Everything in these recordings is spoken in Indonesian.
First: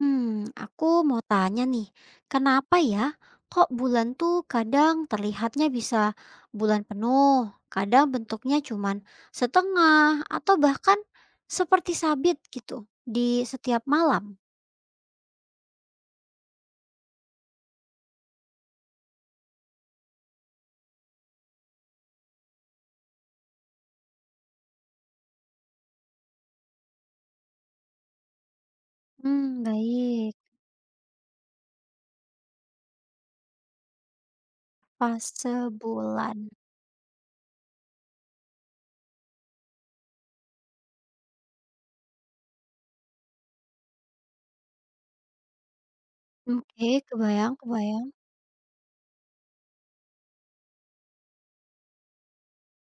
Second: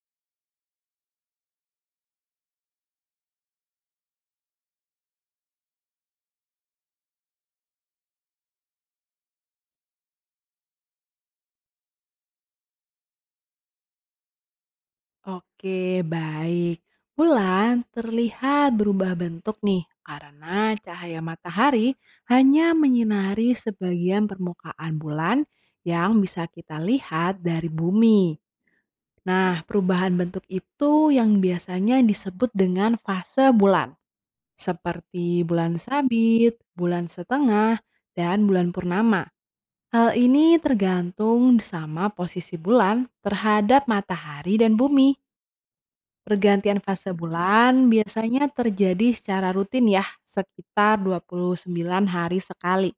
Hmm, aku mau tanya nih, kenapa ya kok bulan tuh kadang terlihatnya bisa bulan penuh, kadang bentuknya cuman setengah atau bahkan seperti sabit gitu di setiap malam? Oke, baik. Bulan terlihat berubah bentuk nih karena cahaya matahari hanya menyinari sebagian permukaan bulan yang bisa kita lihat dari bumi. Nah, Hmm, perubahan baik. bentuk itu yang biasanya disebut dengan fase bulan, Pas seperti bulan sebulan. sabit, bulan setengah, dan bulan purnama. Hal ini tergantung sama posisi bulan terhadap matahari dan bumi. Pergantian Oke, fase kebayang, bulan kebayang. biasanya terjadi secara rutin ya, sekitar 29 hari sekali.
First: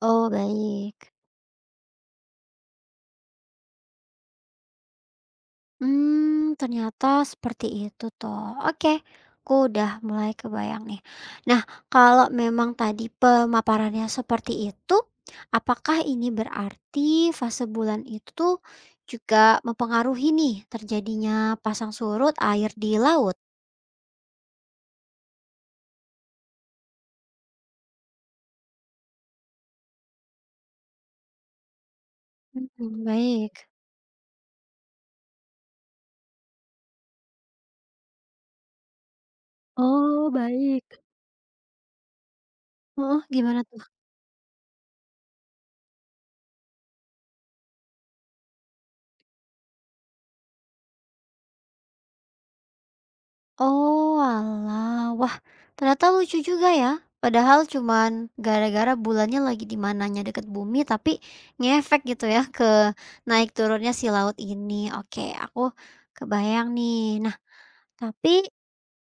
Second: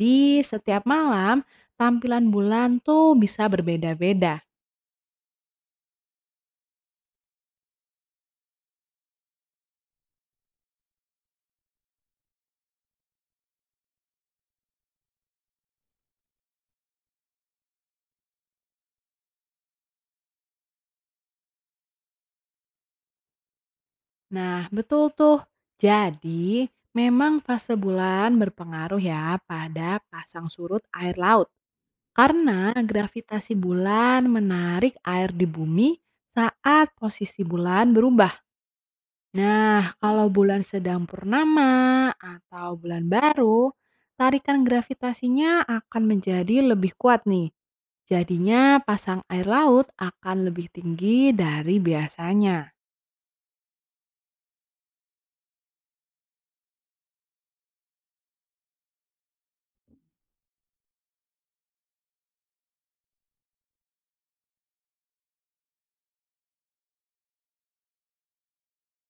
Oh, setiap baik. malam tampilan bulan tuh bisa berbeda-beda. Hmm, ternyata seperti itu toh. Oke, aku udah mulai kebayang nih. Nah, kalau memang tadi pemaparannya seperti itu, apakah ini berarti fase bulan itu tuh juga mempengaruhi nih terjadinya pasang surut air di laut? Nah betul tuh, jadi memang fase bulan berpengaruh ya pada pasang surut air laut. Karena Mhm, gravitasi baik. bulan menarik air di bumi saat posisi bulan berubah. Nah, kalau Oh, bulan sedang baik. purnama atau bulan Oh, baru, gimana. tarikan gravitasinya akan menjadi lebih kuat nih. Jadinya pasang air laut akan lebih tinggi dari biasanya. Oh, oalah. Wah, ternyata lucu juga ya. Padahal cuman gara-gara bulannya lagi di mananya deket bumi, tapi ngefek gitu ya ke naik turunnya si laut ini. Oke, aku kebayang nih. Nah, tapi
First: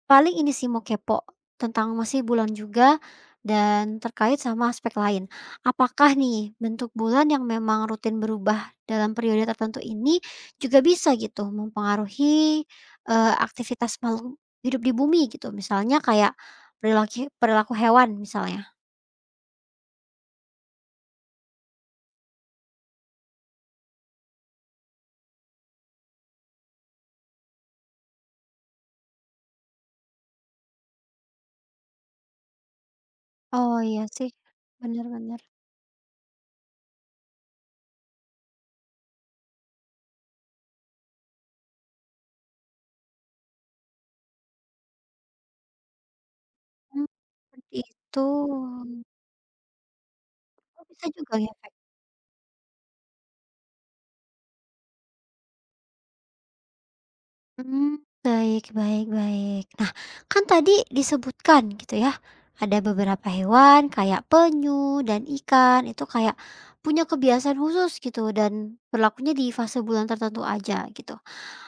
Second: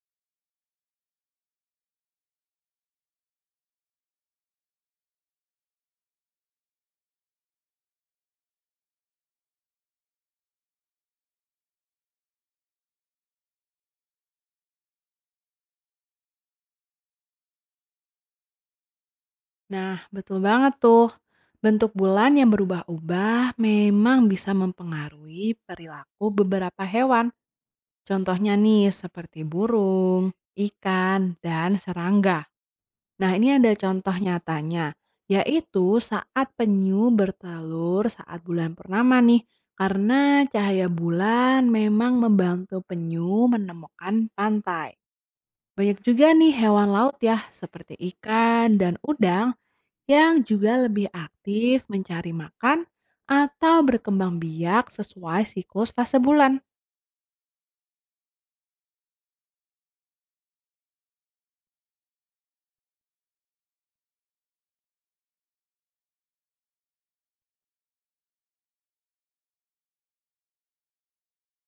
paling ini sih mau kepo, tentang masih bulan juga dan terkait sama aspek lain. Apakah nih bentuk bulan yang memang rutin berubah dalam periode tertentu ini juga bisa gitu mempengaruhi, aktivitas makhluk hidup di bumi gitu, misalnya kayak perilaku perilaku hewan misalnya? Nah, betul banget tuh. Bentuk bulan yang berubah-ubah memang bisa mempengaruhi perilaku beberapa hewan. Contohnya nih seperti burung, ikan, dan serangga. Nah, ini ada Oh iya contoh sih, nyatanya, benar-benar. yaitu saat penyu bertelur saat bulan purnama nih, karena cahaya bulan memang membantu penyu menemukan pantai. Banyak juga nih hewan Mmm, laut ya, seperti seperti itu. ikan dan udang yang juga Oh lebih bisa juga ngefek. aktif mencari makan atau berkembang biak sesuai siklus fase bulan. Hmm, baik baik baik. Nah, kan tadi disebutkan gitu ya, ada beberapa hewan kayak penyu dan ikan itu kayak punya kebiasaan khusus gitu dan berlakunya di fase bulan tertentu aja gitu.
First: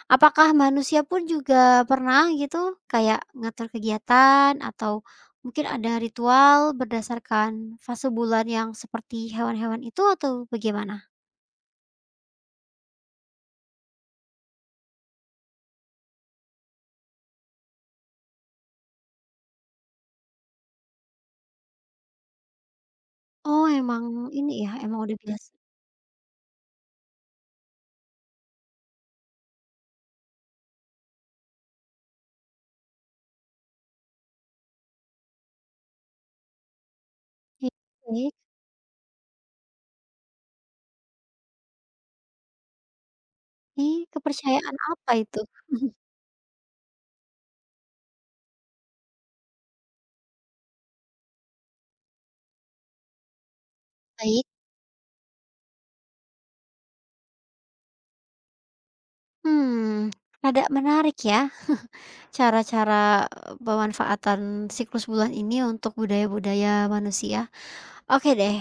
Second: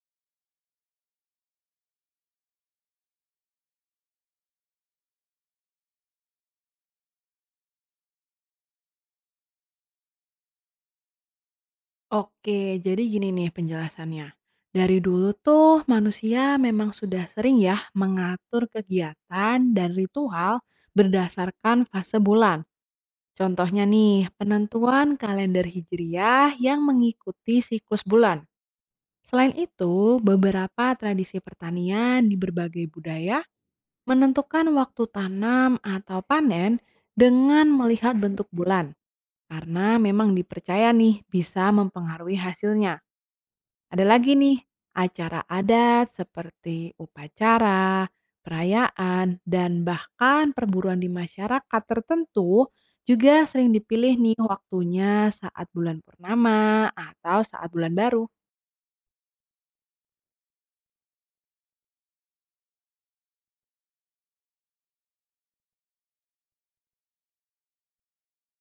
Apakah manusia pun juga pernah gitu kayak ngatur kegiatan atau mungkin ada ritual berdasarkan fase bulan yang seperti hewan-hewan itu atau bagaimana? Oke, jadi gini nih penjelasannya. Dari dulu tuh manusia memang sudah sering ya mengatur kegiatan dan ritual berdasarkan fase bulan. Oh Contohnya emang nih, ini ya, emang penentuan udah biasa. kalender Hijriah yang mengikuti siklus bulan. Selain itu, beberapa tradisi pertanian di berbagai budaya menentukan waktu tanam atau panen dengan Iya, melihat oke. bentuk bulan. Karena memang dipercaya nih bisa mempengaruhi hasilnya. Ih, Ada lagi nih, kepercayaan apa acara itu? adat seperti upacara, perayaan, dan bahkan perburuan di masyarakat tertentu juga sering dipilih nih Baik, waktunya saat bulan purnama atau saat bulan baru. mmm, rada menarik ya cara-cara, pemanfaatan siklus bulan ini untuk budaya-budaya manusia. Oke deh,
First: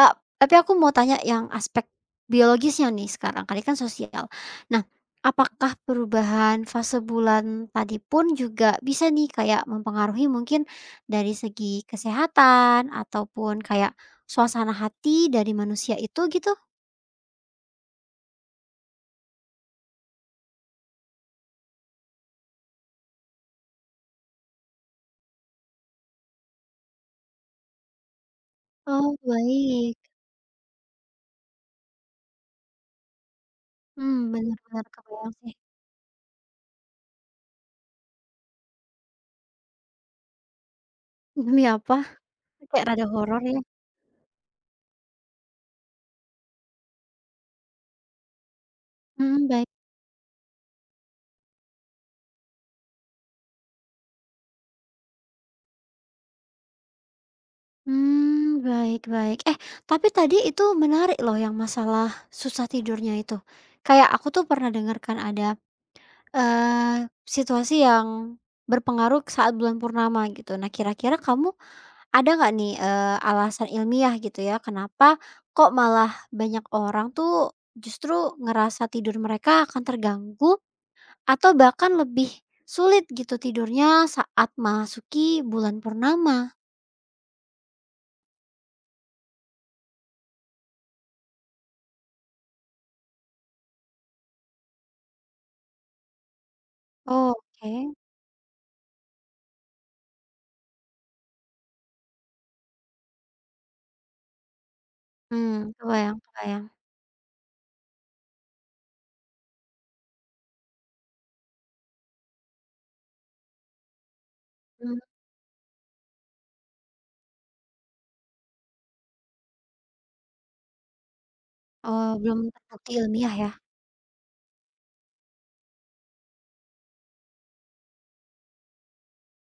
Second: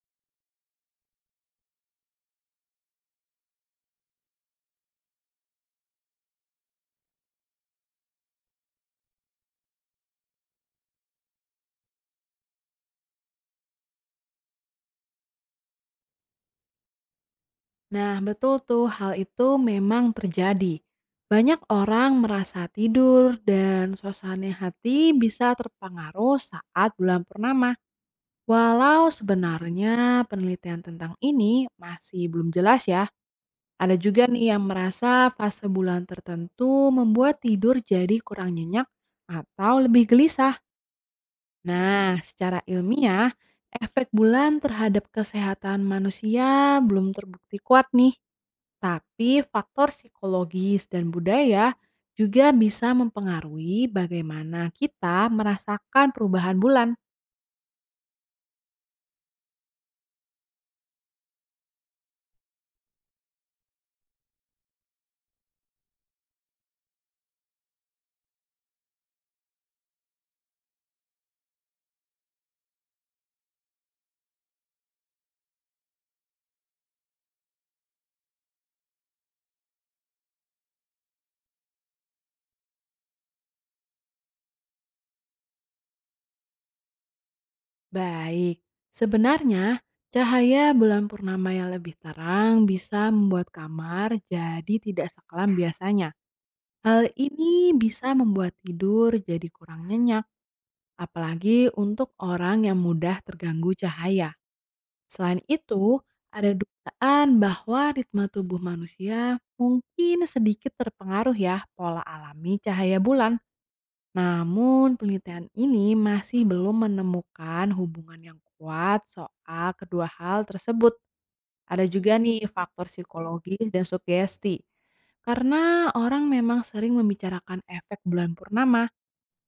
eee, tapi aku mau tanya yang aspek biologisnya nih sekarang, kali kan sosial. Nah, apakah perubahan fase bulan tadi pun juga bisa nih kayak mempengaruhi mungkin dari segi kesehatan ataupun kayak suasana hati dari manusia itu gitu? Nah, betul tuh hal itu memang terjadi. Banyak orang merasa tidur dan suasana hati bisa terpengaruh saat bulan purnama. Walau Oh, baik. sebenarnya penelitian tentang ini masih belum jelas ya. Ada Mmm, juga nih bener yang bener, kebayang merasa sih. fase bulan tertentu membuat tidur jadi kurang nyenyak atau lebih gelisah. Demi apa? Nah, secara Kayak rada ilmiah, horor ya? efek bulan terhadap kesehatan manusia belum terbukti kuat nih. Tapi Mhm, baik. faktor psikologis dan budaya juga bisa mempengaruhi bagaimana kita merasakan perubahan bulan. Mmm, baik baik. Eh, tapi tadi itu menarik loh yang masalah susah tidurnya itu. Kayak aku tuh pernah dengarkan ada, situasi yang berpengaruh saat bulan purnama gitu. Nah, kira-kira kamu ada nggak nih, alasan ilmiah gitu ya, kenapa kok malah banyak orang tuh justru ngerasa tidur mereka akan terganggu atau bahkan lebih sulit gitu tidurnya saat masuki bulan purnama. Baik, sebenarnya cahaya bulan purnama yang lebih terang bisa membuat kamar jadi tidak sekelam biasanya. Hal ini Oke, bisa membuat tidur jadi kurang nyenyak, apalagi untuk orang yang mudah terganggu cahaya. Selain mmm, itu, kebayang ada kebayang. dugaan bahwa ritme tubuh manusia mungkin sedikit terpengaruh ya pola alami cahaya bulan. Namun, Mmm, penelitian ini masih belum menemukan hubungan yang kuat soal kedua hal tersebut. Ada oh juga belum nih faktor terbukti ilmiah ya? psikologis dan sugesti. Karena orang memang sering membicarakan efek bulan purnama,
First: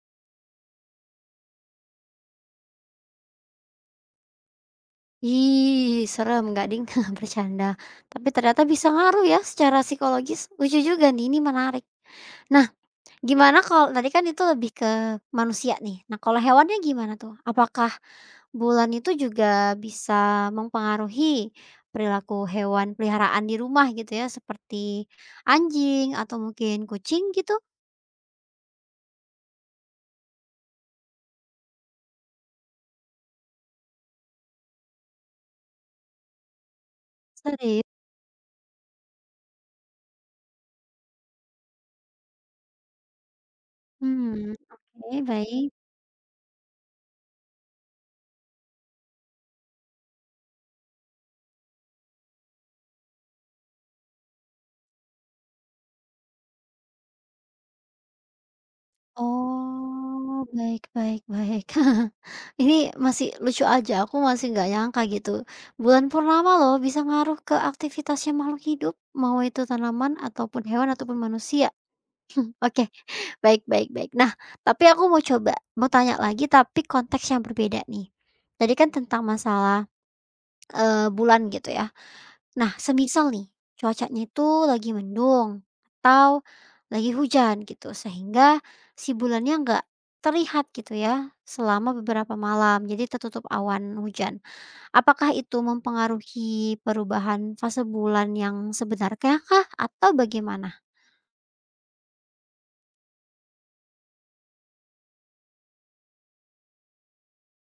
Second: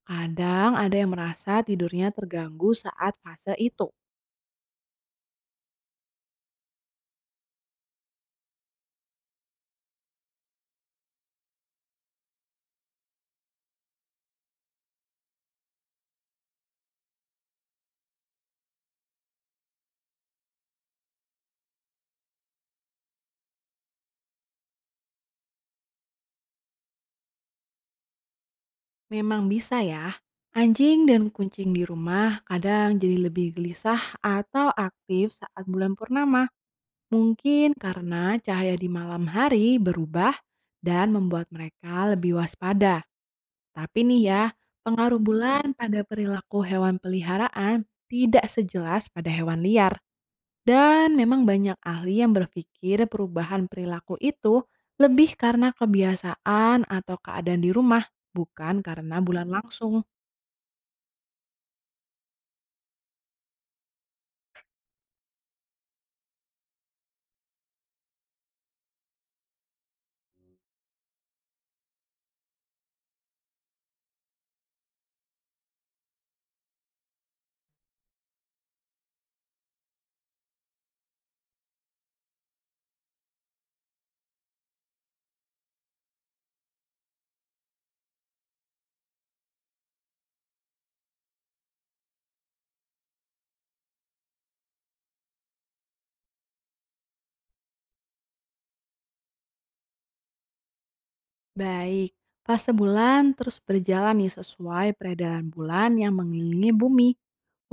kadang ada yang merasa tidurnya terganggu saat fase itu. Ih, serem nggak ding, bercanda. Tapi ternyata bisa ngaruh ya secara psikologis. Lucu juga nih, ini menarik. Nah, gimana kalau tadi kan itu lebih ke manusia nih. Nah, kalau hewannya gimana tuh? Apakah bulan itu juga bisa mempengaruhi perilaku hewan peliharaan di rumah gitu ya, seperti anjing atau mungkin kucing gitu? Memang bisa ya. Anjing dan kucing di rumah kadang jadi lebih gelisah atau aktif saat bulan purnama. Mungkin Serius? karena cahaya di malam hari berubah dan membuat mereka lebih waspada. Tapi nih ya, Hmm, pengaruh oke baik. bulan pada perilaku hewan peliharaan tidak sejelas pada hewan liar. Dan memang banyak ahli yang berpikir perubahan perilaku itu lebih karena kebiasaan atau keadaan di rumah, bukan karena bulan langsung. Oh, baik baik baik. Ini masih lucu aja, aku masih nggak nyangka gitu. Bulan purnama loh bisa ngaruh ke aktivitasnya makhluk hidup, mau itu tanaman ataupun hewan ataupun manusia. Oke, baik baik baik. Nah, tapi aku mau coba mau tanya lagi tapi konteks yang berbeda nih. Tadi kan tentang masalah, bulan gitu ya. Nah, semisal nih cuacanya itu lagi mendung atau lagi hujan gitu sehingga si bulannya nggak terlihat gitu ya selama beberapa malam, jadi tertutup awan hujan. Apakah itu mempengaruhi perubahan fase bulan yang sebenarnya kah atau bagaimana? Baik, fase bulan terus berjalan nih sesuai peredaran bulan yang mengelilingi bumi.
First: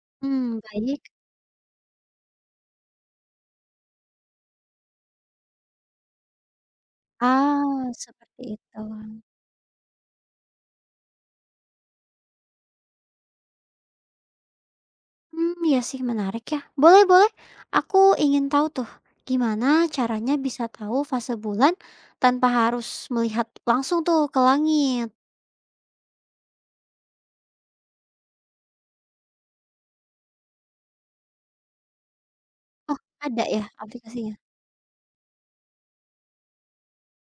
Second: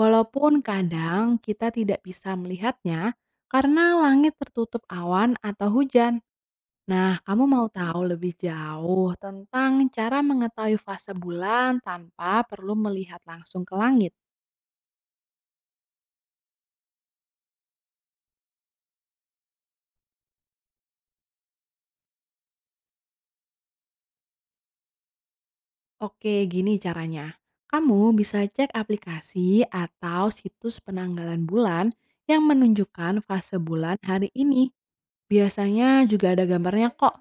Walaupun Hmm, baik. kadang kita tidak bisa melihatnya karena langit tertutup awan atau hujan. Nah, kamu mau Ah, tahu lebih seperti itu. jauh tentang cara mengetahui fase bulan tanpa perlu melihat langsung ke langit? Hmm ya sih menarik ya. Boleh boleh, aku ingin tahu tuh gimana caranya bisa tahu fase bulan tanpa harus melihat langsung tuh ke langit? Oke, gini caranya. Kamu bisa cek aplikasi atau situs penanggalan bulan yang Oh, menunjukkan ada fase ya bulan hari aplikasinya? ini. Biasanya juga ada gambarnya kok.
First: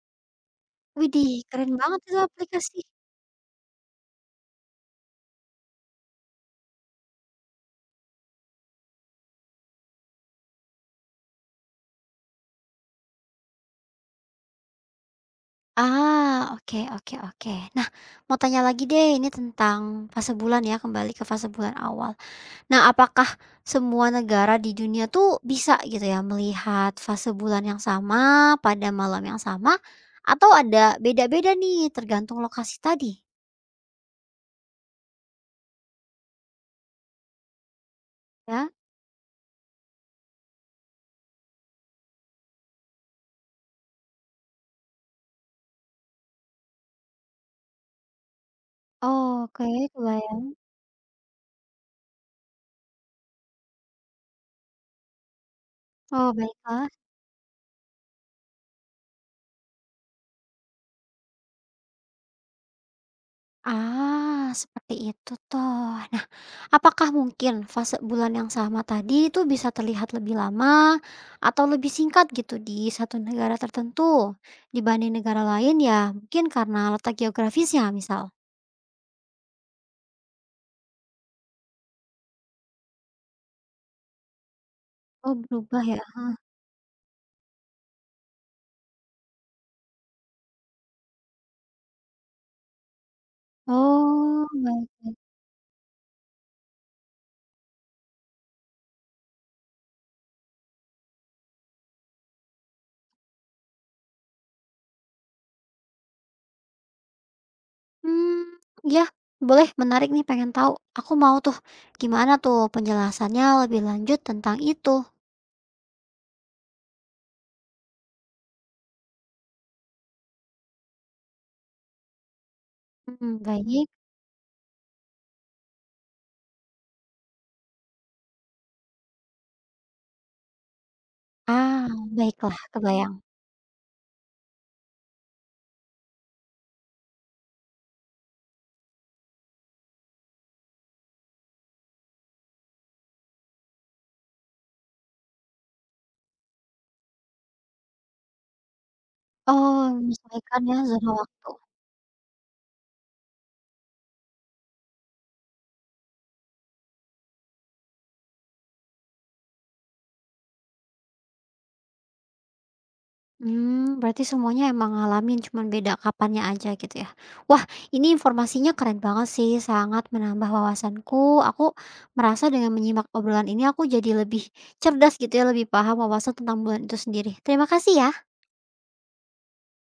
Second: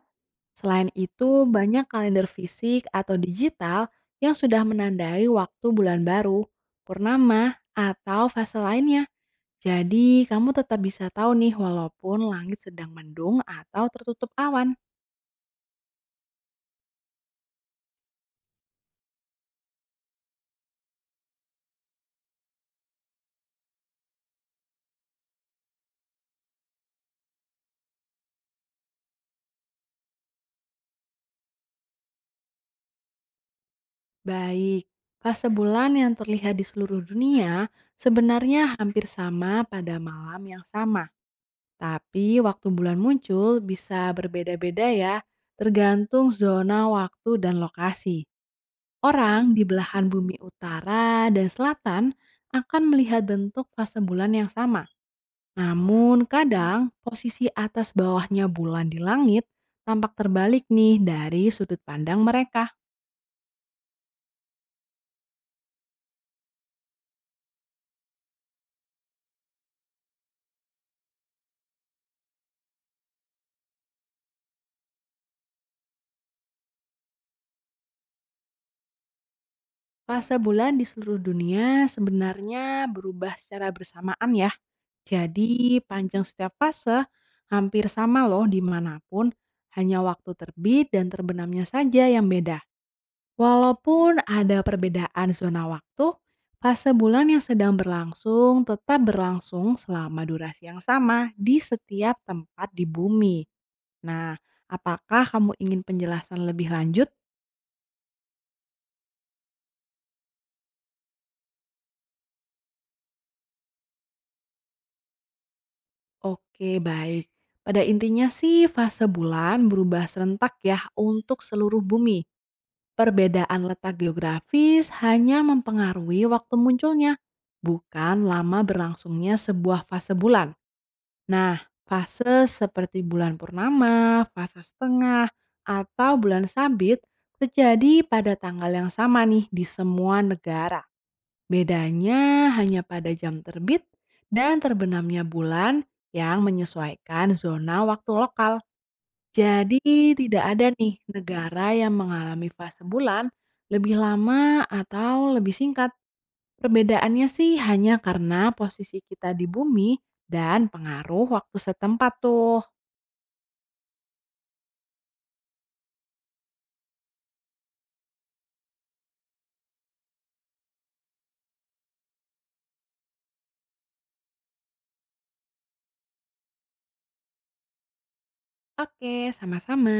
Selain Widih itu, keren banyak banget itu kalender aplikasi. fisik atau digital yang sudah menandai waktu bulan baru, purnama, atau fase lainnya. Jadi, kamu tetap bisa tahu nih walaupun langit sedang mendung atau tertutup awan. Ah, oke oke oke. Nah, mau tanya lagi deh ini tentang fase bulan ya, kembali ke fase bulan awal. Nah, apakah semua negara di dunia tuh bisa gitu ya melihat fase bulan yang sama pada malam yang sama atau ada beda-beda nih tergantung lokasi tadi, Baik, fase bulan yang terlihat di seluruh dunia ya? sebenarnya hampir sama pada malam yang sama. Tapi waktu bulan muncul bisa berbeda-beda ya, tergantung zona waktu dan lokasi. Orang di Oke, belahan bumi kebayang. utara dan selatan akan melihat bentuk fase bulan yang sama. Namun Oh, kadang baiklah. posisi atas bawahnya bulan di langit tampak terbalik nih dari sudut pandang mereka. Ah, seperti itu toh. Nah, apakah mungkin fase bulan yang sama tadi itu bisa terlihat lebih lama atau lebih singkat gitu di satu negara tertentu dibanding negara lain ya? Mungkin karena letak geografisnya misal. Fase bulan di seluruh dunia sebenarnya berubah secara bersamaan ya. Oh, berubah Jadi ya. panjang setiap fase hampir sama loh dimanapun, hanya waktu terbit dan terbenamnya saja yang beda. Walaupun Oh, ada baik baik. perbedaan zona waktu, fase bulan yang sedang berlangsung tetap berlangsung selama durasi yang sama di setiap tempat di bumi. Nah, apakah kamu ingin penjelasan lebih lanjut? Mmm, iya, boleh, menarik nih, pengen tahu. Aku mau tuh, gimana tuh penjelasannya lebih lanjut tentang itu? Oke, baik. Pada intinya sih fase bulan berubah serentak ya untuk seluruh bumi. Hmm, Perbedaan baik. letak geografis hanya mempengaruhi waktu munculnya, bukan lama berlangsungnya sebuah fase bulan. Nah, Ah, fase baiklah, seperti kebayang. bulan purnama, fase setengah, atau bulan sabit terjadi pada tanggal yang sama nih di semua negara. Bedanya hanya pada jam terbit dan terbenamnya bulan yang menyesuaikan zona waktu lokal. Oh, Jadi tidak menyesuaikan ada ya nih zona waktu. negara yang mengalami fase bulan lebih lama atau lebih singkat. Perbedaannya sih hanya karena posisi kita di bumi dan pengaruh waktu setempat tuh. Hmm, berarti semuanya emang ngalamin, cuman beda kapannya aja gitu ya. Wah, ini informasinya keren banget sih, sangat menambah wawasanku. Aku merasa dengan menyimak obrolan ini aku jadi lebih cerdas gitu ya, lebih paham wawasan tentang bulan itu sendiri. Terima kasih ya. Oke, sama-sama.